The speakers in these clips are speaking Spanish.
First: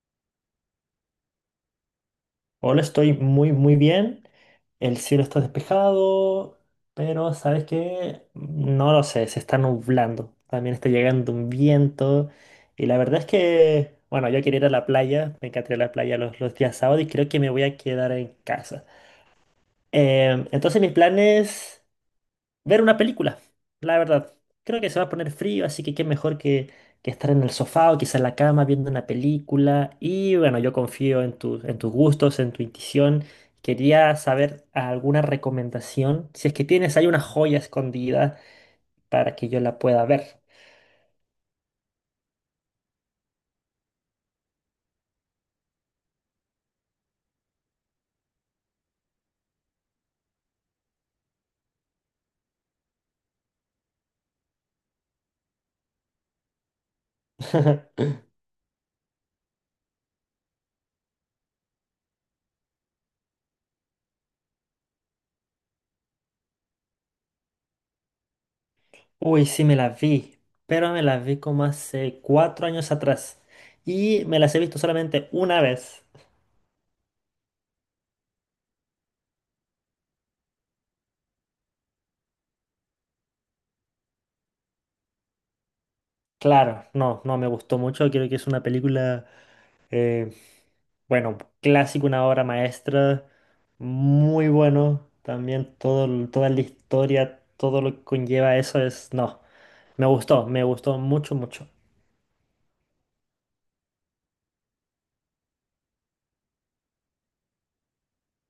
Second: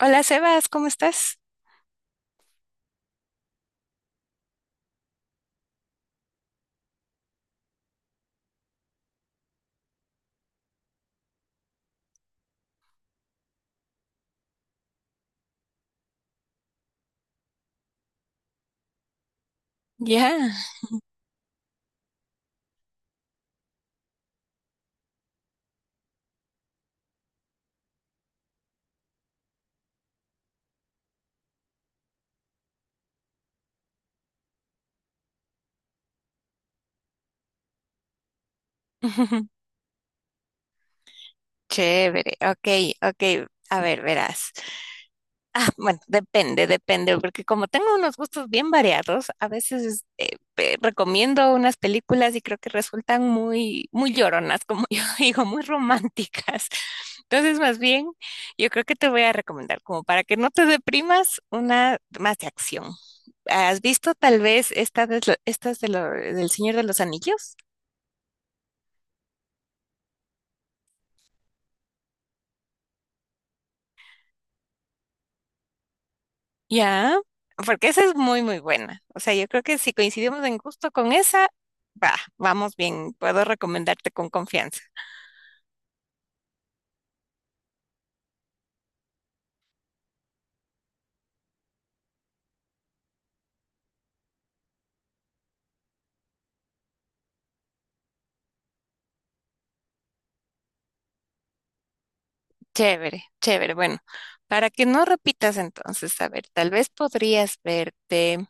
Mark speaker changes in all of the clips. Speaker 1: Hola Sebas, ¿cómo estás?
Speaker 2: Hola, estoy muy, muy bien. El cielo está despejado, pero ¿sabes qué? No lo sé, se está nublando. También está llegando un viento. Y la verdad es que, bueno, yo quería ir a la playa, me encantaría ir a la playa los días sábados y creo que me voy a quedar en casa. Em,
Speaker 1: Ya.
Speaker 2: entonces mis planes ver una película, la verdad. Creo que se va a poner frío, así que qué mejor que estar en el sofá o quizá en la cama viendo una película. Y bueno, yo confío en en tus gustos, en tu intuición. Quería saber alguna recomendación, si es que tienes ahí una joya escondida para que yo la pueda ver.
Speaker 1: Chévere, ok, ok. A ver, verás. Ah, bueno, depende, porque como tengo unos gustos bien variados, a veces recomiendo unas películas y creo que resultan muy, muy lloronas, como yo digo, muy románticas. Entonces, más bien, yo creo que te voy a recomendar, como para que no te deprimas, una más de acción. ¿Has visto tal vez estas de del Señor de los Anillos?
Speaker 2: Uy, sí me la vi, pero me la vi como hace 4 años atrás y me las he visto solamente una vez.
Speaker 1: Ya, porque esa es muy, muy buena. O sea, yo creo que si coincidimos en gusto con esa, vamos bien. Puedo recomendarte con confianza.
Speaker 2: Claro, no, no me gustó mucho, creo que es una película eh, bueno, clásico, una obra maestra, muy bueno. También todo, toda la historia, todo lo que conlleva eso es, no, me gustó mucho, mucho.
Speaker 1: Chévere, chévere. Bueno, para que no repitas entonces, a ver, tal vez podrías verte.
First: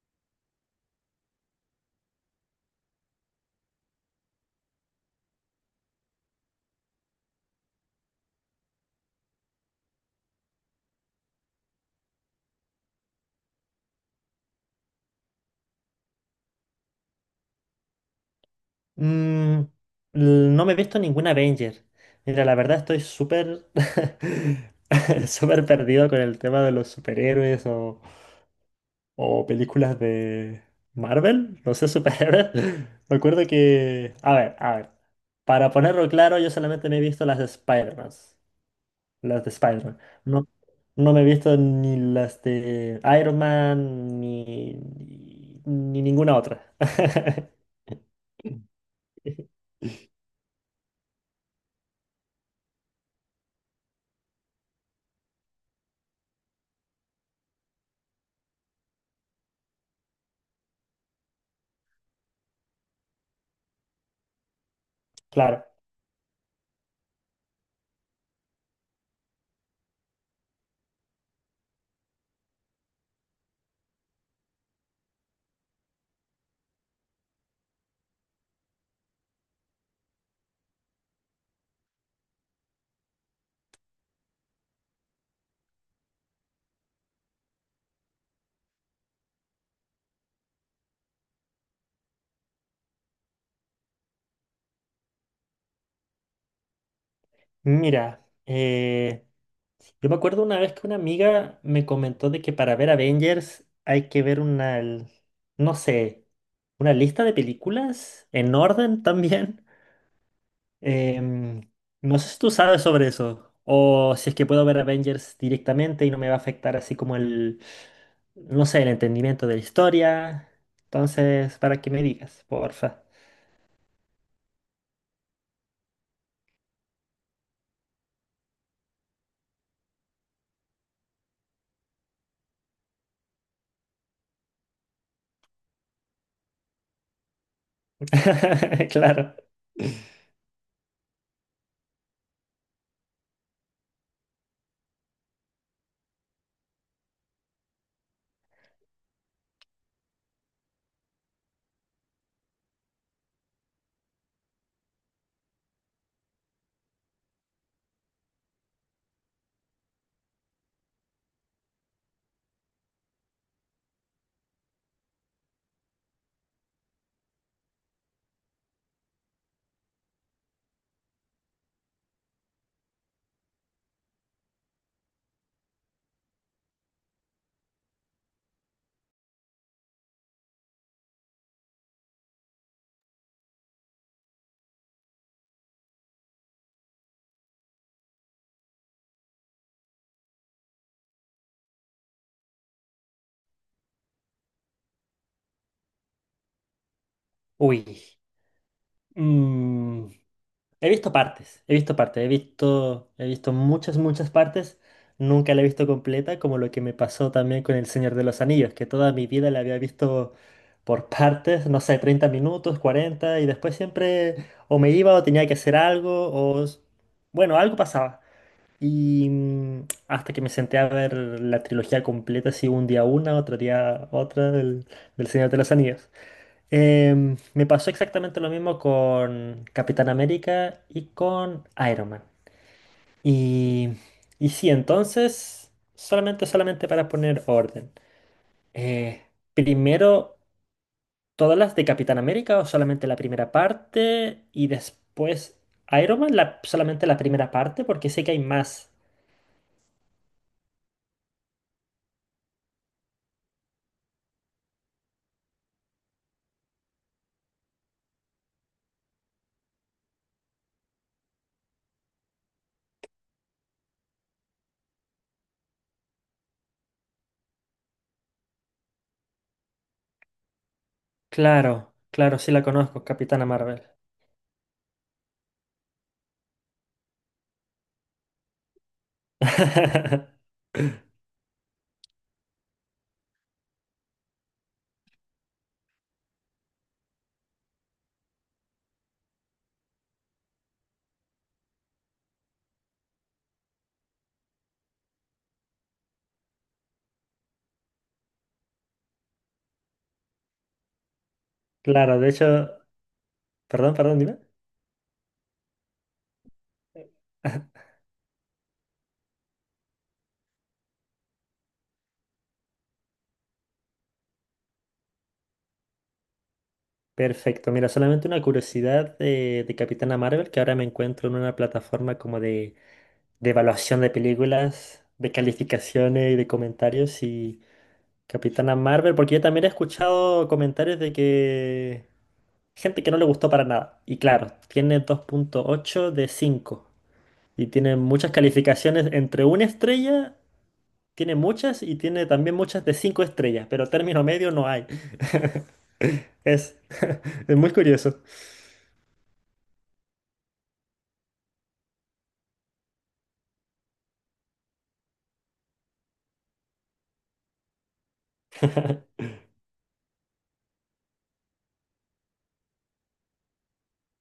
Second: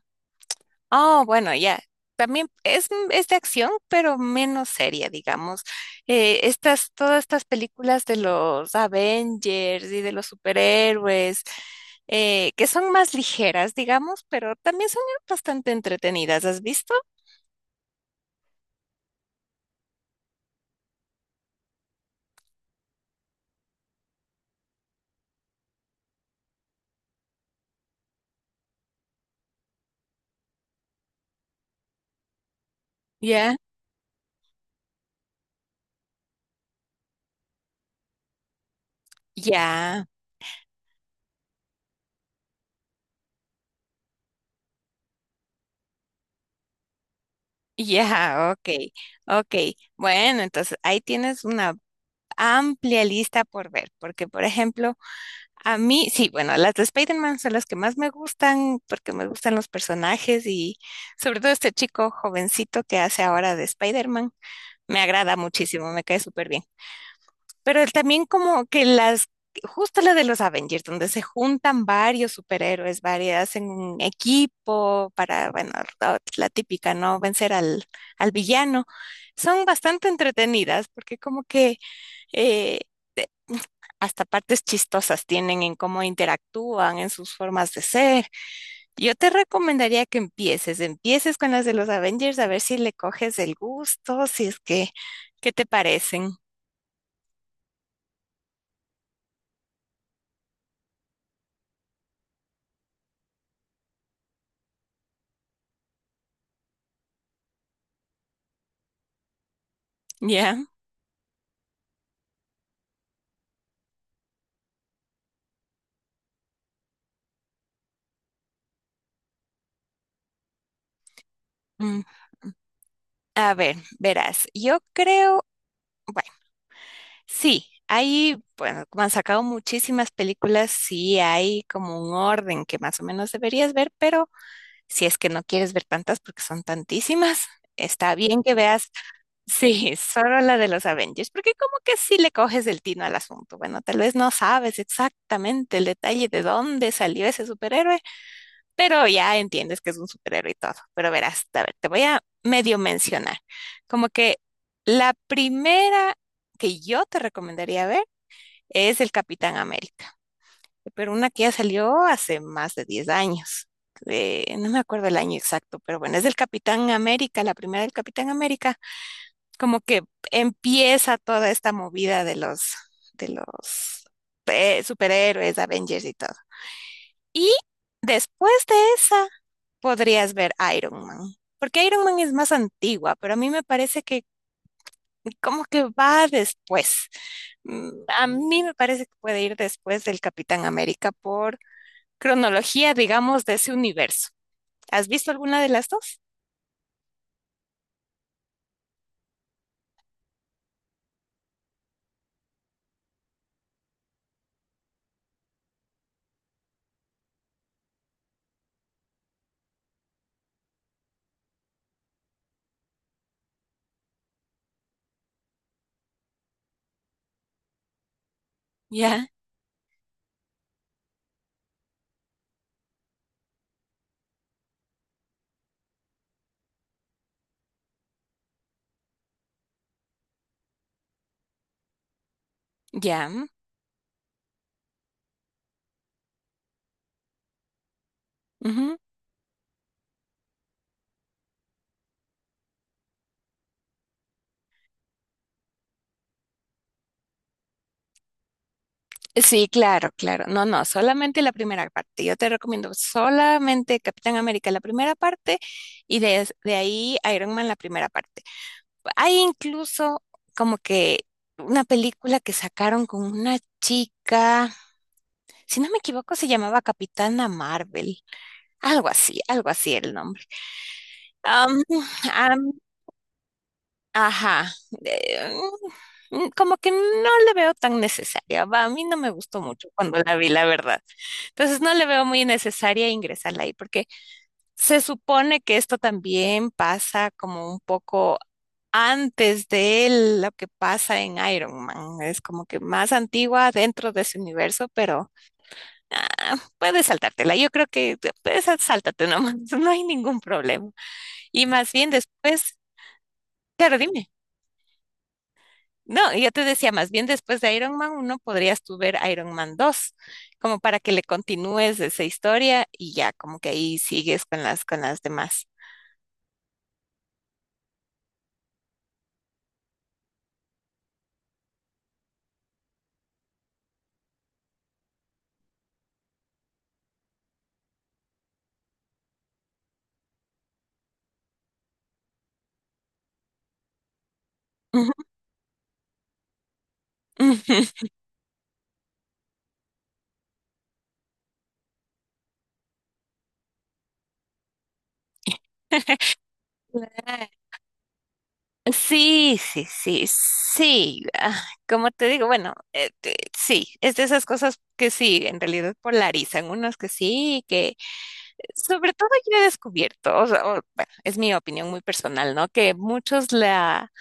Speaker 1: Oh, bueno, ya. También es de acción, pero menos seria, digamos. Todas estas películas de los Avengers y de los superhéroes, que son más ligeras, digamos, pero también son bastante entretenidas. ¿Has visto?
Speaker 2: Mm, no me he visto ninguna Avenger. Mira, la verdad estoy súper, súper perdido con el tema de los superhéroes o películas de Marvel, no sé, superhéroes. Me acuerdo
Speaker 1: Ya,
Speaker 2: que, a ver, para ponerlo claro, yo solamente me he visto las de Spider-Man.
Speaker 1: ya,
Speaker 2: No, no me he visto ni las de Iron Man ni ninguna otra.
Speaker 1: ya, ok, ok. Bueno, entonces ahí tienes una amplia lista por ver, porque por ejemplo, a mí, sí, bueno, las de Spider-Man son las que más me gustan porque me gustan los personajes y sobre todo este chico jovencito que hace ahora de Spider-Man, me agrada
Speaker 2: Claro.
Speaker 1: muchísimo, me cae súper bien. Pero él también como que justo la de los Avengers, donde se juntan varios superhéroes, varias, hacen un equipo para, bueno, la típica, ¿no? Vencer al villano, son bastante entretenidas porque como que... eh, hasta partes chistosas tienen en cómo interactúan, en sus formas de ser. Yo te recomendaría que empieces con las de los Avengers a ver si le coges el gusto, si es que, ¿qué te parecen?
Speaker 2: Mira, yo me acuerdo una vez que una amiga me comentó de que para ver Avengers hay que ver no sé, una lista de películas en orden también.
Speaker 1: ¿Ya?
Speaker 2: Em, no sé si tú sabes sobre eso, o si es que puedo ver Avengers directamente y no me va a afectar así como el, no sé, el entendimiento de la historia. Entonces, para que
Speaker 1: Mm.
Speaker 2: me digas, porfa.
Speaker 1: A ver, verás, yo creo, bueno, sí, hay, bueno, como han sacado muchísimas películas, sí hay como un orden que más o menos deberías ver, pero si es que no quieres ver tantas porque son tantísimas, está bien que veas.
Speaker 2: Claro.
Speaker 1: Sí, solo la de los Avengers, porque como que sí le coges el tino al asunto. Bueno, tal vez no sabes exactamente el detalle de dónde salió ese superhéroe, pero ya entiendes que es un superhéroe y todo. Pero verás, a ver, te voy a medio mencionar. Como que la primera que yo te recomendaría ver es el Capitán América, pero una que ya salió hace más de 10 años. No me acuerdo el año exacto, pero bueno, es del Capitán América, la primera del Capitán América como que empieza toda esta movida de de los superhéroes, Avengers y todo. Y después de esa podrías ver Iron Man, porque Iron Man es más antigua, pero a mí me parece que como que va después. Mm, a mí me parece que puede ir después del Capitán América por cronología, digamos, de ese universo. ¿Has visto alguna de las dos?
Speaker 2: Uy. Mm, He visto partes, he visto partes, he visto muchas, muchas partes. Nunca la he visto completa, como lo que me pasó también con El Señor de los Anillos, que toda mi vida la había visto por partes, no sé, 30 minutos, 40, y después siempre o me iba o tenía que hacer algo, bueno, algo pasaba.
Speaker 1: Ya,
Speaker 2: Y hasta que me senté a ver la trilogía completa, así un día una, otro día otra del Señor de los Anillos. Me pasó exactamente lo mismo con Capitán América y con Iron Man.
Speaker 1: ya.
Speaker 2: Y, y sí, entonces, solamente, solamente para poner orden.
Speaker 1: Ujú.
Speaker 2: eh, primero, ¿todas las de Capitán América o solamente la primera parte? Y después, Iron Man, solamente la primera parte, porque sé que hay más.
Speaker 1: Sí, claro, claro. No, no, solamente la primera parte. Yo te recomiendo solamente Capitán América, la primera parte, y de ahí Iron Man, la primera parte. Hay incluso como que una película que sacaron con una chica, si no me equivoco, se llamaba Capitana Marvel, algo así era el nombre. Am,
Speaker 2: Claro, claro, sí la
Speaker 1: am,
Speaker 2: conozco, Capitana Marvel.
Speaker 1: Ajá, eh, como que no le veo tan necesaria. Va, a mí no me gustó mucho cuando la vi, la verdad. Entonces no le veo muy necesaria ingresarla ahí, porque se supone que esto también pasa como un poco antes de lo que pasa en Iron Man. Es como que más antigua dentro de ese universo, pero puedes saltártela. Yo creo que puedes sáltate nomás, no hay ningún problema. Y más bien
Speaker 2: Claro, de hecho,
Speaker 1: después,
Speaker 2: perdón,
Speaker 1: claro,
Speaker 2: perdón,
Speaker 1: dime.
Speaker 2: dime.
Speaker 1: No, y yo te decía, más bien después de Iron Man uno podrías tú ver Iron Man 2, como para que le continúes esa historia y ya como que ahí sigues con las demás.
Speaker 2: Perfecto, mira, solamente una curiosidad de Capitana Marvel, que ahora me encuentro en una plataforma como de evaluación de películas, de calificaciones y de comentarios y Capitana Marvel, porque yo también he escuchado comentarios de que gente que no le gustó para nada. Y claro, tiene
Speaker 1: Ujú,
Speaker 2: 2,8 de 5 y tiene
Speaker 1: ujú.
Speaker 2: muchas calificaciones entre 1 estrella, tiene muchas y tiene también muchas de 5 estrellas, pero término medio no hay. Es, es muy curioso.
Speaker 1: Sí, sí, sí, sí. Como te digo, bueno, sí, es de esas cosas que sí, en realidad polarizan. Unos que sí, que sobre todo yo he descubierto, o sea, bueno, es mi opinión muy personal, ¿no? Que muchos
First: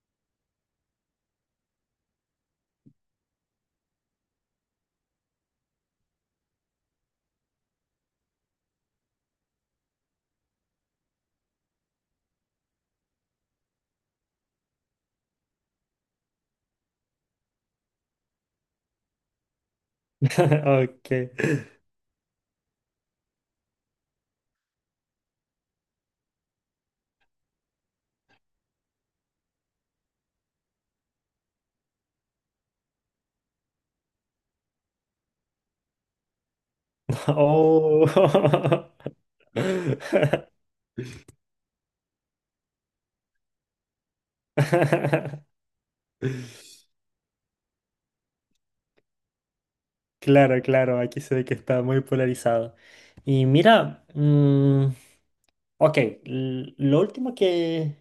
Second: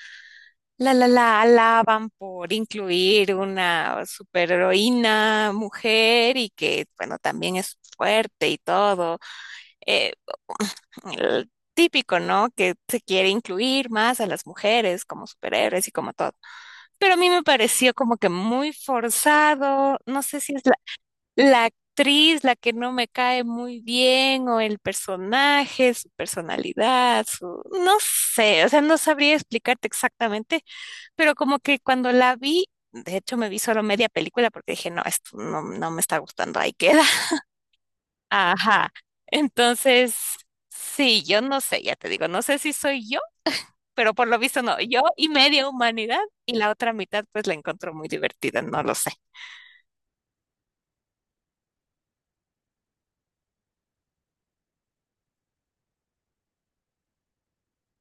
Speaker 1: la alaban por incluir una superheroína mujer y que, bueno, también es fuerte y todo. Eh, el típico, ¿no? Que se quiere incluir más a las mujeres como superhéroes y como todo. Pero a mí me pareció como que muy forzado. No sé si es
Speaker 2: Ok.
Speaker 1: la que no me cae muy bien, o el personaje, su personalidad, su... no sé, o sea, no sabría explicarte exactamente, pero como que cuando la vi, de hecho me vi solo media película porque dije, no, esto no, no me está gustando, ahí queda.
Speaker 2: Oh.
Speaker 1: Ajá. Entonces, sí, yo no sé, ya te digo, no sé si soy yo pero por lo visto no. Yo y media humanidad y la otra mitad pues la encontró muy divertida, no lo sé.
Speaker 2: Claro, claro, aquí se ve que está muy polarizado. Y mira, ok, lo último que,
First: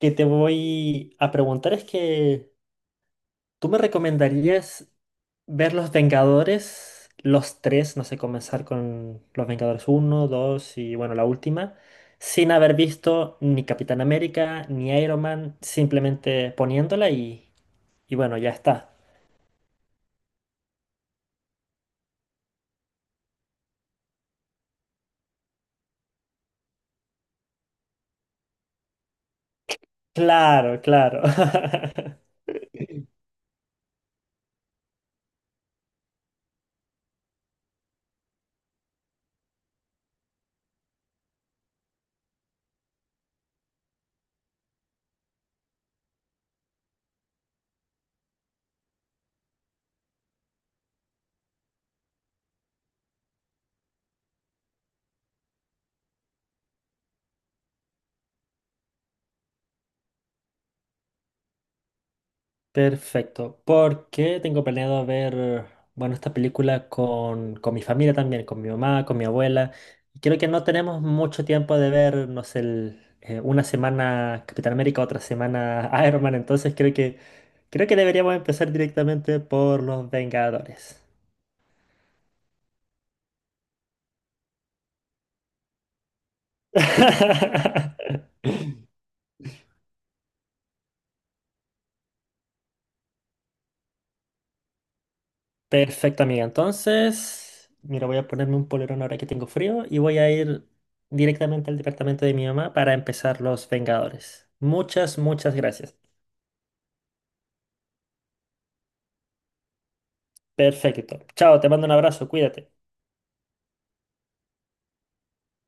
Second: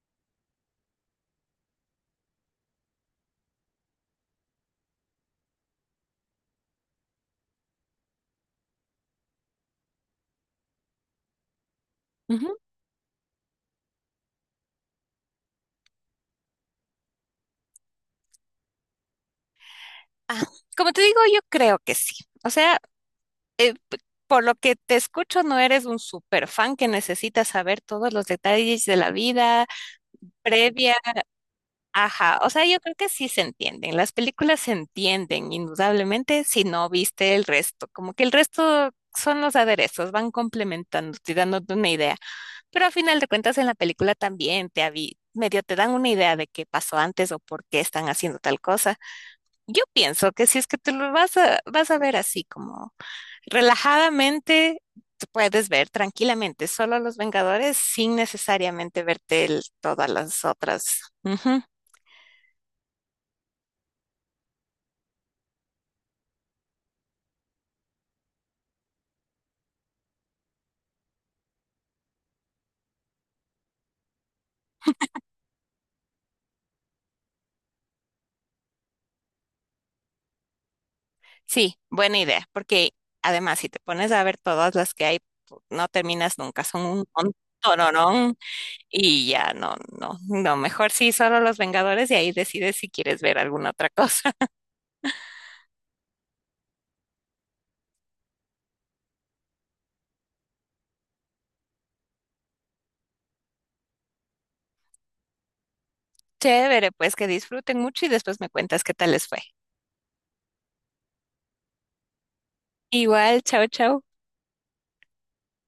Speaker 2: que te voy a preguntar es que tú me recomendarías ver Los Vengadores, los tres, no sé, comenzar con Los Vengadores uno, 2 y bueno, la última, sin
Speaker 1: Ujú.
Speaker 2: haber visto ni Capitán América, ni Iron Man, simplemente poniéndola. Y bueno, ya está.
Speaker 1: Ah, como te digo, yo creo que sí. O sea, eh, p- por lo que te escucho, no eres un super fan que necesita saber todos los detalles de la vida
Speaker 2: Claro,
Speaker 1: previa.
Speaker 2: claro.
Speaker 1: Ajá, o sea, yo creo que sí se entienden. Las películas se entienden, indudablemente, si no viste el resto. Como que el resto son los aderezos, van complementando, y dándote una idea. Pero a final de cuentas, en la película también te medio te dan una idea de qué pasó antes o por qué están haciendo tal cosa. Yo pienso que si es que te lo vas a ver así como relajadamente tú puedes ver tranquilamente solo Los Vengadores sin necesariamente verte todas las otras. Ujú.
Speaker 2: Perfecto. Porque tengo planeado ver, bueno, esta película con mi familia también, con mi mamá, con mi abuela. Y creo que no tenemos mucho tiempo de ver, no sé, una semana Capitán América, otra semana Iron Man. Entonces creo que, deberíamos empezar directamente por Los Vengadores.
Speaker 1: Sí, buena idea, porque además si te pones a ver todas las que hay, no terminas nunca, son un montón y ya no, no, no, mejor sí solo Los Vengadores y ahí decides si quieres ver alguna otra cosa.
Speaker 2: Perfecto, amiga. Entonces, mira, voy a ponerme un polerón ahora que tengo frío y voy a ir directamente al departamento de mi mamá para empezar Los Vengadores. Muchas, muchas gracias.
Speaker 1: Chévere, pues que disfruten mucho y después me cuentas qué tal les fue.
Speaker 2: Perfecto. Chao, te mando un abrazo, cuídate.
Speaker 1: Igual, chao, chao.